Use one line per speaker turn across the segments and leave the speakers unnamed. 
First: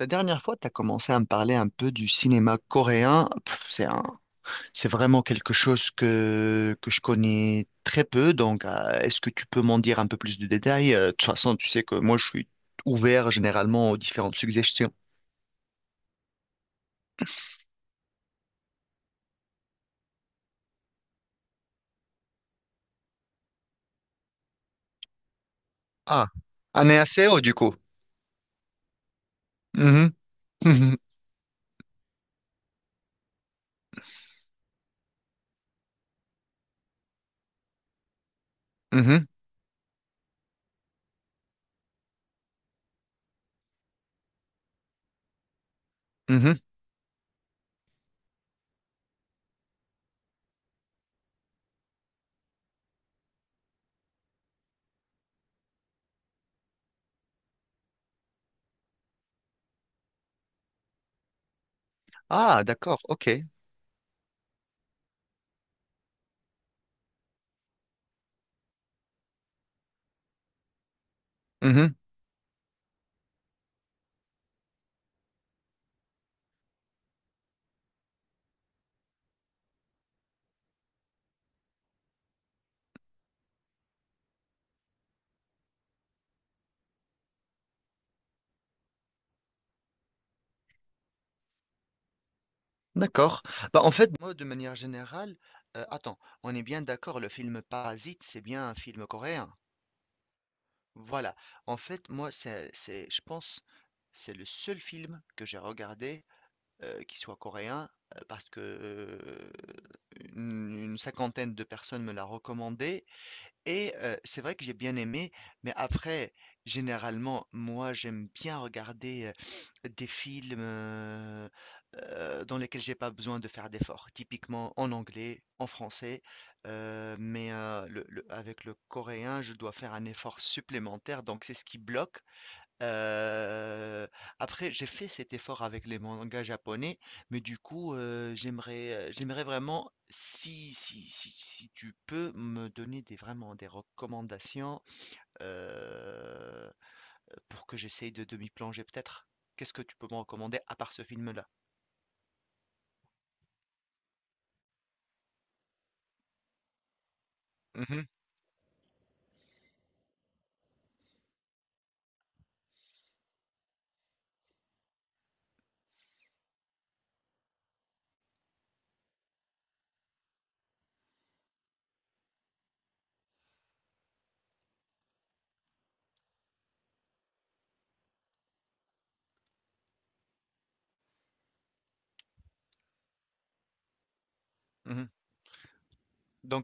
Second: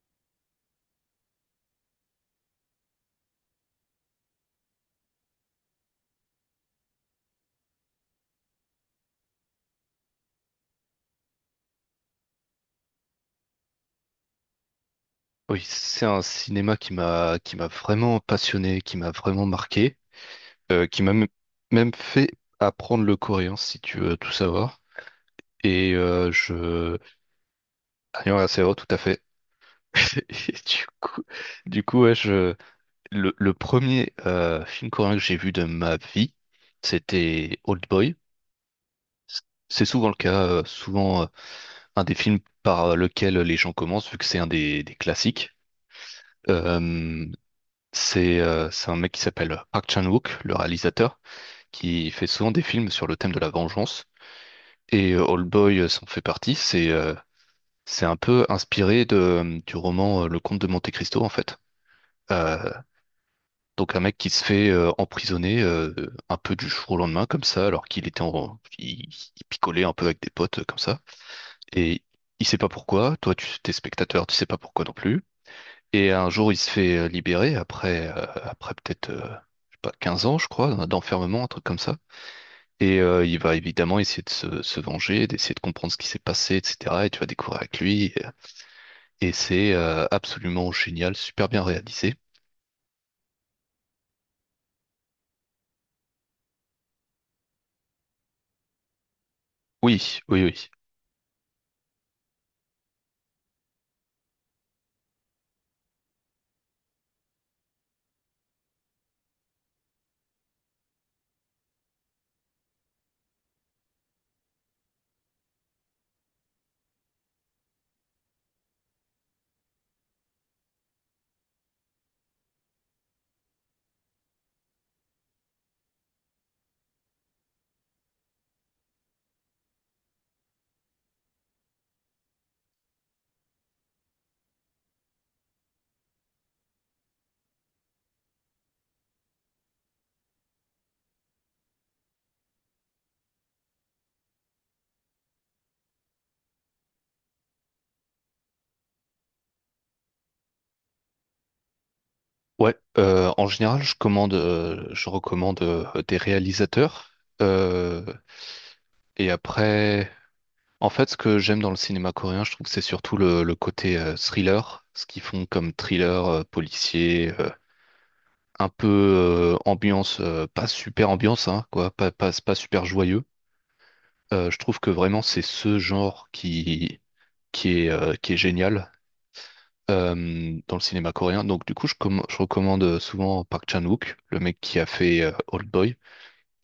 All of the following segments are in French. La dernière fois, tu as commencé à me parler un peu du cinéma coréen. Pff, c'est vraiment quelque chose que je connais très peu. Donc, est-ce que tu peux m'en dire un peu plus de détails? De toute façon, tu sais que moi, je suis ouvert généralement aux différentes suggestions.
Oui, c'est un cinéma qui m'a vraiment passionné, qui m'a vraiment marqué, qui m'a même fait apprendre le coréen, si tu veux tout savoir. Et
Ah,
je...
안녕하세요, du coup.
Ah, ouais, c'est vrai, tout à fait.
Mhm,
Et du
mhm,
coup, du coup ouais, je... Le premier film coréen que j'ai vu de ma vie, c'était Old Boy.
mhm,
C'est souvent le cas, souvent un des films par lequel les gens commencent, vu que c'est un des classiques.
mhm.
Euh, c'est un mec qui s'appelle Park Chan-wook, le réalisateur, qui fait souvent des films sur le thème de la vengeance. Et Old Boy s'en fait partie. C'est un peu inspiré du roman Le Comte de Monte-Cristo, en fait.
Ah,
Euh,
d'accord, ok.
donc un mec qui se fait emprisonner un peu du jour au lendemain, comme ça, alors qu'il était il picolait un peu avec des potes, comme ça.
Mhm,
Et il sait pas pourquoi. Toi, tu t'es spectateur, tu sais pas pourquoi non plus. Et un jour, il se fait libérer après peut-être, je sais pas, 15 ans, je crois, d'enfermement, un truc comme ça. Et il va évidemment essayer de se venger, d'essayer de comprendre ce qui s'est passé, etc. Et tu vas découvrir avec lui. Et c'est absolument génial, super bien réalisé.
d'accord. Bah, en fait, moi, de manière générale, attends, on est bien d'accord, le film Parasite, c'est bien un film coréen.
Oui, oui, oui.
Voilà. En fait, moi, c'est je pense, c'est le seul film que j'ai regardé, qui soit coréen, parce que, une cinquantaine de personnes me l'a recommandé et c'est vrai que j'ai bien aimé, mais après, généralement, moi, j'aime bien regarder, des films, dans lesquels j'ai pas besoin de faire d'efforts. Typiquement en anglais, en français, mais le avec le coréen, je dois faire un effort supplémentaire, donc c'est ce qui bloque. Heu, Après j'ai fait cet effort avec les mangas japonais, mais du coup, j'aimerais vraiment si tu peux me donner des vraiment des recommandations, heu, pour que j'essaye de m'y plonger peut-être? Qu'est-ce que tu peux me recommander à part ce film-là?
Ouais, En général, je recommande des réalisateurs.
Mmh
Euh,
mh.
et après. En fait, ce que j'aime dans le cinéma coréen, je trouve que c'est surtout le côté thriller, ce qu'ils font comme thriller policier, un peu ambiance, pas super ambiance, hein, quoi, pas super joyeux. Je trouve que vraiment c'est ce genre qui est génial dans le cinéma coréen. Donc du coup, je recommande souvent Park Chan-wook, le mec qui a
Mmh mh.
fait Old Boy.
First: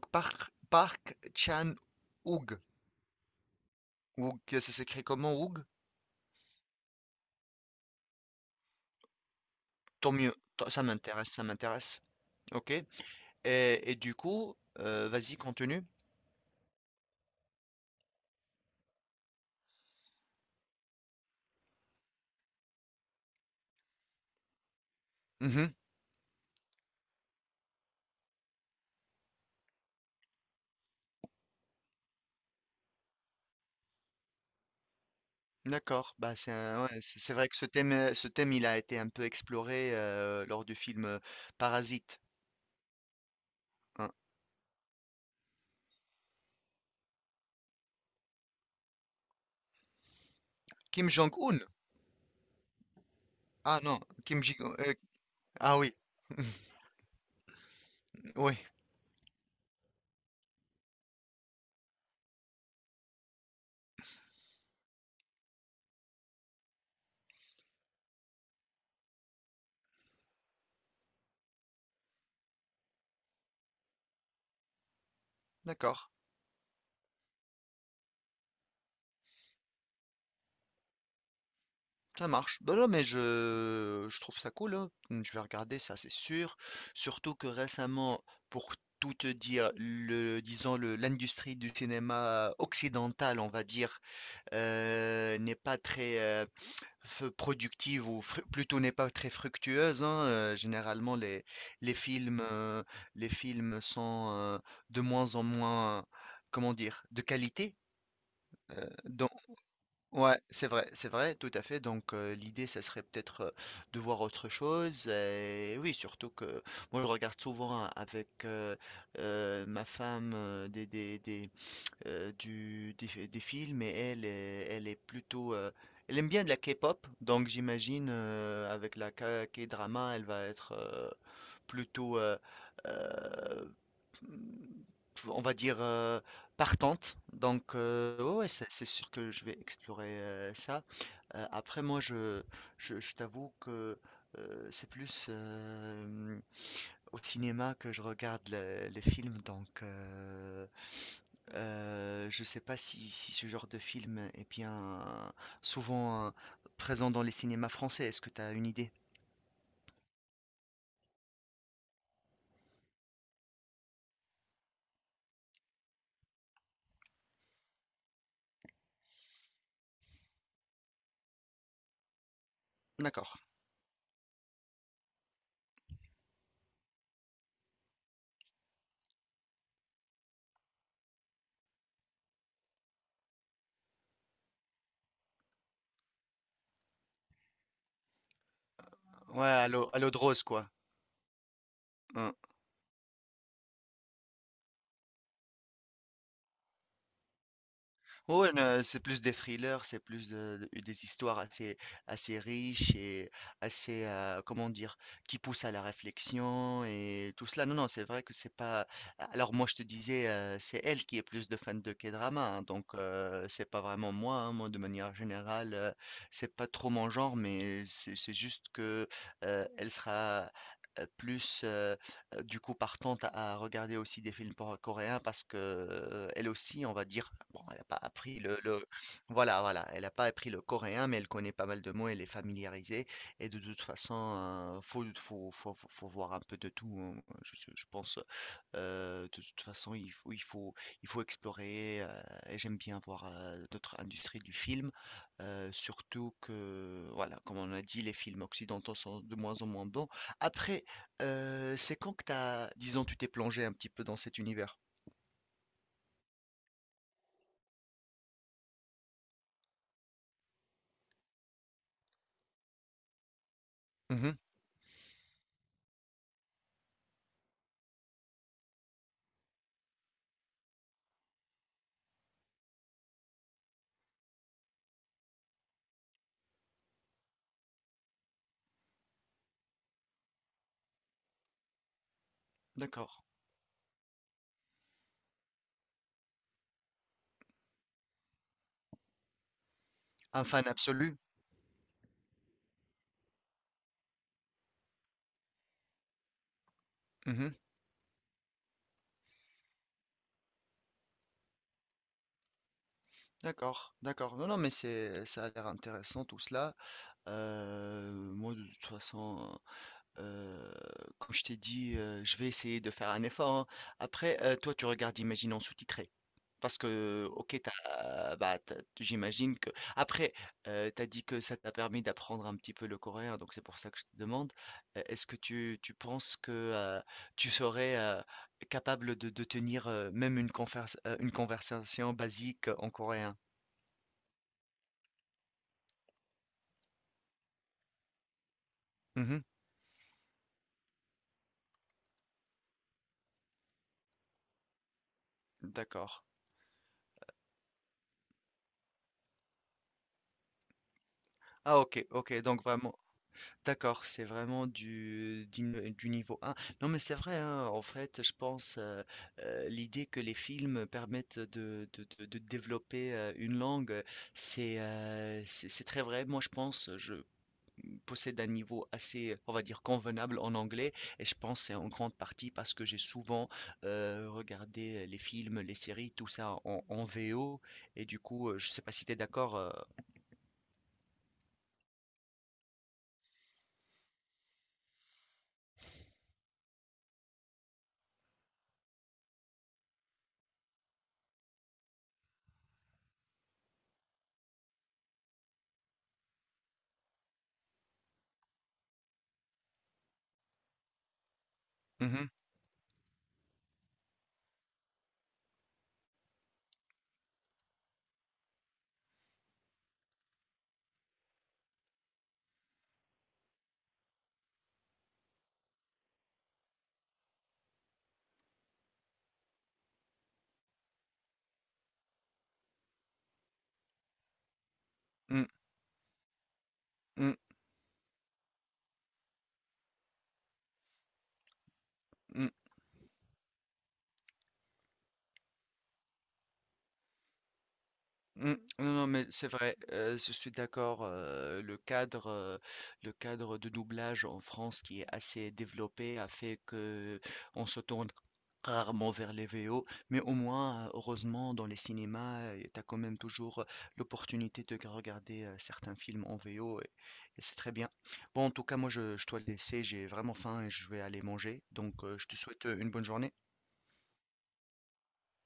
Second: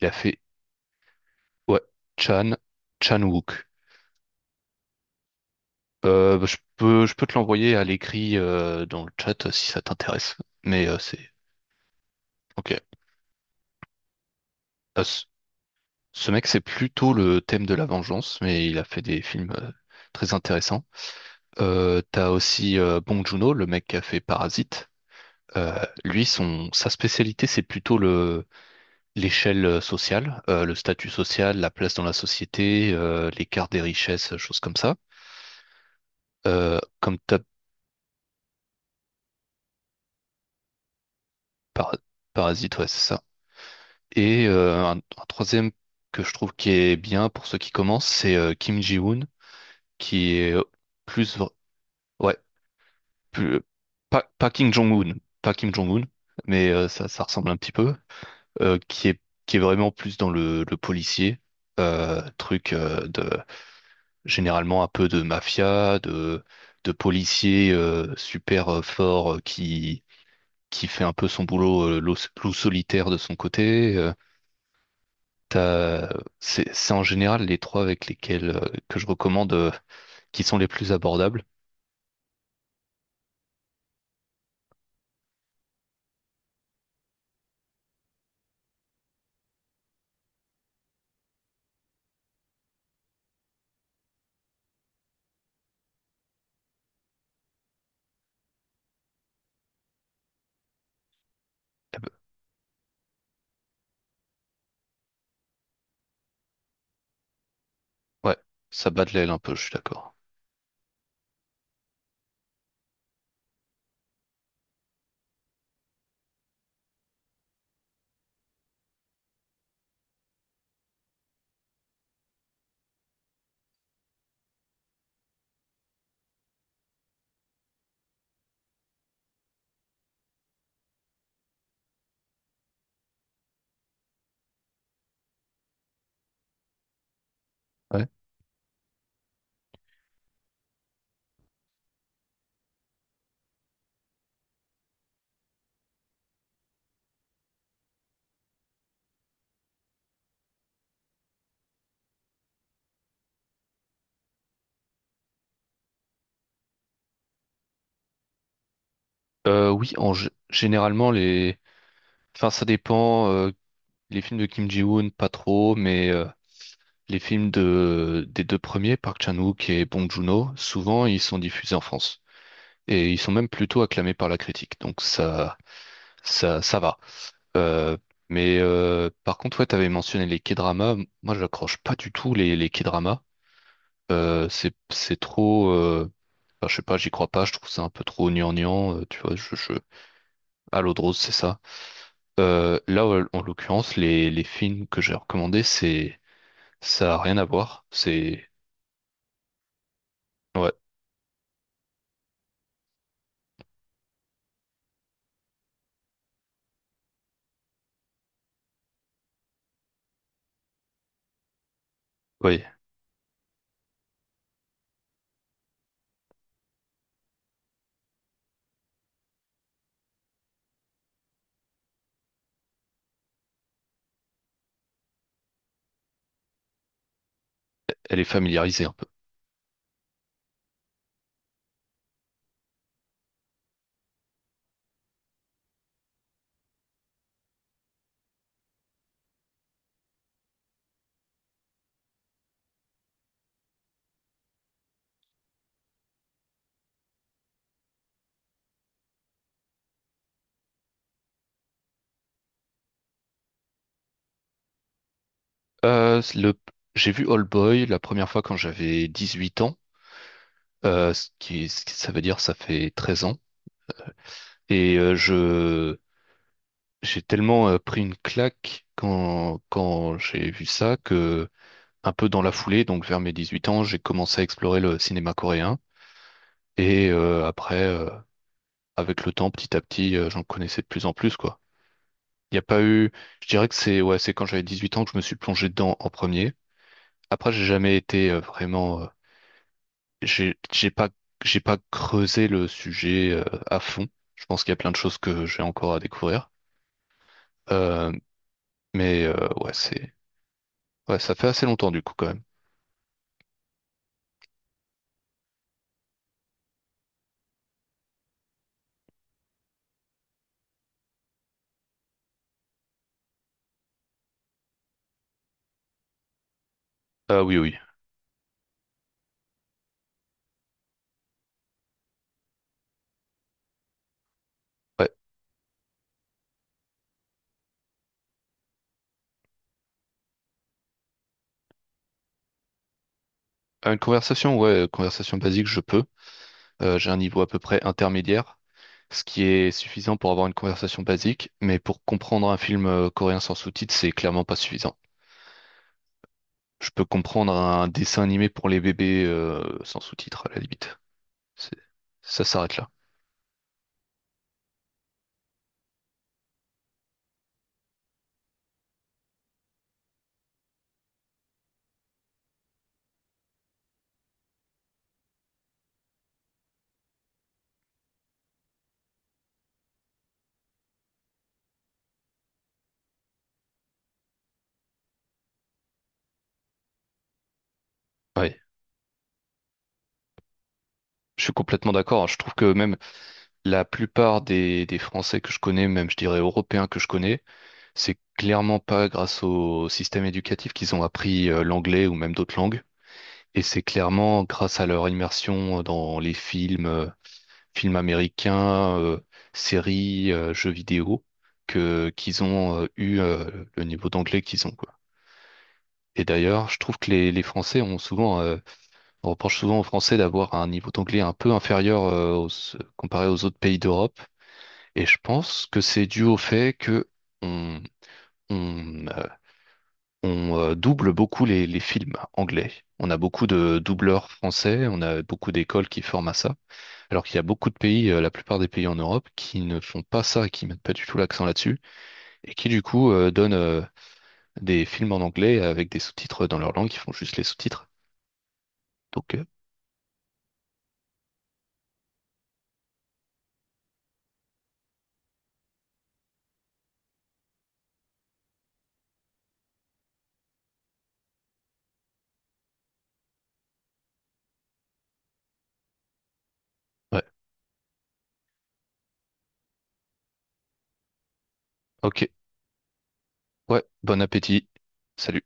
Il a fait
Park
ouais, Chan,
Chan-wook.
Chan-wook.
Wook, ça s'écrit comment Wook?
Bah, je peux te l'envoyer à l'écrit dans le chat si ça
Tant mieux,
t'intéresse.
tant ça m'intéresse,
C'est
ça m'intéresse.
ok.
OK et du coup,
Euh, ce
vas-y continue.
ce mec, c'est plutôt le thème de la vengeance, mais il a fait des films très intéressants. T'as aussi Bong Joon-ho, le mec qui a fait Parasite.
Mhm.
Lui, sa spécialité, c'est plutôt le l'échelle sociale, le statut social, la place dans la société, l'écart des richesses, choses comme ça.
D'accord. Bah,
Euh,
ouais,
comme
c'est
t'as
vrai que ce thème, il a été un peu exploré lors du film
par-
Parasite.
Parasite, ouais, c'est ça.
Hein.
Et un troisième que je trouve qui est bien pour ceux qui commencent, c'est Kim Ji-woon, qui est
Kim
plus... vr-
Jong-un.
ouais, plus,
Ah non,
pas,
Kim
pas Kim
Jong.
Jong-un, pas Kim
Ah oui,
Jong-un, mais ça, ça ressemble un petit peu,
oui.
euh, qui est, qui est vraiment plus dans le policier, truc de... Généralement un peu de mafia, de policier super fort qui fait un peu son boulot loup solitaire de son côté.
D'accord.
T'as- c'est en général les trois avec lesquels que je recommande qui sont les plus abordables.
Ça marche. Bah non, mais je trouve ça cool. Hein. Mmh, je vais regarder ça, c'est sûr. Surtout que récemment, pour tout te dire, disons, l'industrie du cinéma occidental, on va dire, n'est pas très, productive ou plutôt n'est pas très fructueuse. Hein, généralement, les
Eh ben,
films, sont de moins en moins, comment dire, de qualité.
ouais, ça bat de l'aile
Donc,
un peu, je suis d'accord.
ouais, c'est vrai, tout à fait. Donc, l'idée, ça serait peut-être de voir autre chose. Et oui, surtout que moi, je regarde souvent avec ma femme des films et elle est plutôt elle aime bien de la K-pop, donc j'imagine avec la K-drama, elle va être plutôt, euh, on va dire, partante. Donc
Ouais.
ouais, ouais, c'est sûr que je vais explorer ça. Après, moi, je t'avoue que c'est plus au cinéma que je regarde les films, donc je sais pas si ce genre de film est bien souvent présent dans les cinémas français. Est-ce que tu as une idée?
Oui, en généralement enfin ça dépend. Les films de Kim Ji-woon, pas trop, les films des deux premiers, Park Chan-wook et Bong Joon-ho, souvent ils sont diffusés en France et ils sont
D'accord.
même plutôt acclamés par la critique. Donc ça va. Euh, mais par contre, ouais, t'avais mentionné les K-dramas. Moi, j'accroche pas du tout les K-dramas. C'est trop. Enfin, je sais pas, j'y crois pas. Je trouve ça un peu trop gnangnan. Tu vois,
Ouais,
je, je...
à l'eau de rose, quoi.
À l'eau de rose, c'est ça.
Hein.
Là, ouais, en l'occurrence, les films que j'ai recommandés, c'est ça a rien à voir. C'est
Ouais, ne c'est plus des thrillers, c'est plus
Ouais.
des histoires assez, assez riches et assez, comment dire, qui poussent à la réflexion et tout cela. Non, non, c'est vrai que c'est pas. Alors moi, je te disais, c'est elle qui est plus de fan de K-drama, hein,
Oui,
donc c'est pas vraiment moi. Hein. Moi, de manière générale, c'est pas trop mon genre, mais c'est juste que elle sera plus du coup partante à regarder aussi des films coréens parce que elle aussi, on va dire, bon, elle n'a pas
elle est
appris
familiarisée un peu.
voilà, voilà, elle n'a pas appris le coréen, mais elle connaît pas mal de mots, elle est familiarisée. Et de toute façon, faut voir un peu de tout. Hein. Je pense, de toute façon, il faut explorer. Et j'aime bien voir d'autres industries du film, surtout que, voilà, comme on a dit, les films occidentaux sont de moins en moins bons. Après, c'est quand que disons, tu t'es plongé un petit peu dans cet univers?
Euh, le, j'ai vu All Boy la première fois quand j'avais 18 ans, ça veut dire ça fait 13 ans.
Mmh.
Et j'ai tellement pris une claque quand j'ai vu ça que, un peu dans la foulée, donc vers mes 18 ans, j'ai commencé à explorer le cinéma coréen. Et après, avec le temps, petit à petit, j'en connaissais de plus en plus, quoi. Il n'y a pas eu,
D'accord.
je dirais que c'est ouais, c'est quand j'avais 18 ans que je me suis plongé dedans en premier. Après, j'ai jamais été vraiment
Un
J'ai
fan
j'ai pas
absolu?
j'ai pas creusé le sujet à fond. Je pense qu'il y a plein de choses que j'ai encore à découvrir.
Mmh.
Euh, mais ouais, c'est ouais, ça fait assez longtemps du coup quand même.
D'accord, d'accord. Non, non, mais c'est ça a l'air intéressant tout cela. Moi de toute façon, Heu, comme je t'ai dit, je vais essayer de faire un effort, hein. Après, toi, tu regardes, imagine en sous-titré. Parce que,
Ah oui
OK,
oui.
bah, tu j'imagine que après, tu dit que ça t'a permis d'apprendre un petit peu le coréen, donc c'est pour ça que je te demande,
Ouais.
est-ce que tu penses que, heu, tu serais, capable de tenir, même une conversation basique en coréen?
Une conversation, ouais, conversation basique, je peux. J'ai un niveau à peu près intermédiaire, ce
Mmh mh.
qui est suffisant pour avoir une conversation basique, mais pour comprendre un film coréen sans sous-titres, c'est clairement pas suffisant.
D'accord.
Je peux comprendre un dessin animé pour les bébés sans sous-titres, à la limite. C'est-
Ah, OK, OK,
Ça
donc
s'arrête là.
vraiment. D'accord, c'est vraiment du niveau 1. Non, mais c'est vrai, hein, en fait, je pense l'idée que les films permettent de développer une langue, c'est c'est très vrai. Moi, je pense, je possède un niveau assez, on va dire, convenable en anglais, et je pense c'est en grande partie parce que j'ai souvent regardé les films, les séries, tout ça en VO, et du coup,
Oui,
je sais pas si tu es d'accord.
je suis complètement d'accord, hein. Je trouve que même la plupart des Français que je connais, même je dirais européens que je connais, c'est clairement pas grâce au système éducatif qu'ils ont appris l'anglais ou même d'autres langues. Et c'est clairement grâce à leur immersion dans les films, films américains, séries, jeux vidéo, que
Mhm,
qu'ils ont eu le niveau d'anglais qu'ils ont, quoi. Et d'ailleurs, je trouve que les Français ont souvent, on reproche souvent aux Français d'avoir un niveau d'anglais un peu inférieur comparé aux autres pays d'Europe. Et je pense que c'est dû au fait que on, on, euh, on double beaucoup les films anglais. On a beaucoup de doubleurs français, on a
mm,
beaucoup d'écoles qui forment à ça. Alors
mm,
qu'il y a beaucoup de pays, la plupart des pays en Europe, qui ne font pas ça, qui mettent pas du tout l'accent là-dessus, et qui
mm.
du coup donnent des films en anglais avec des sous-titres dans leur langue, qui font juste les sous-titres.
Mmh. Non, non, mais
Donc,
c'est vrai, je suis d'accord, le cadre de doublage en France qui est assez développé a fait qu'on se tourne rarement vers les VO, mais au moins, heureusement dans les cinémas, tu as quand même toujours, l'opportunité de regarder, certains films en VO
ouais,
et c'est très bien. Bon, en tout cas, moi, je dois te laisser, j'ai vraiment faim et je vais aller manger, donc
ok,
je te souhaite, une bonne journée.
ouais, bon appétit. Salut.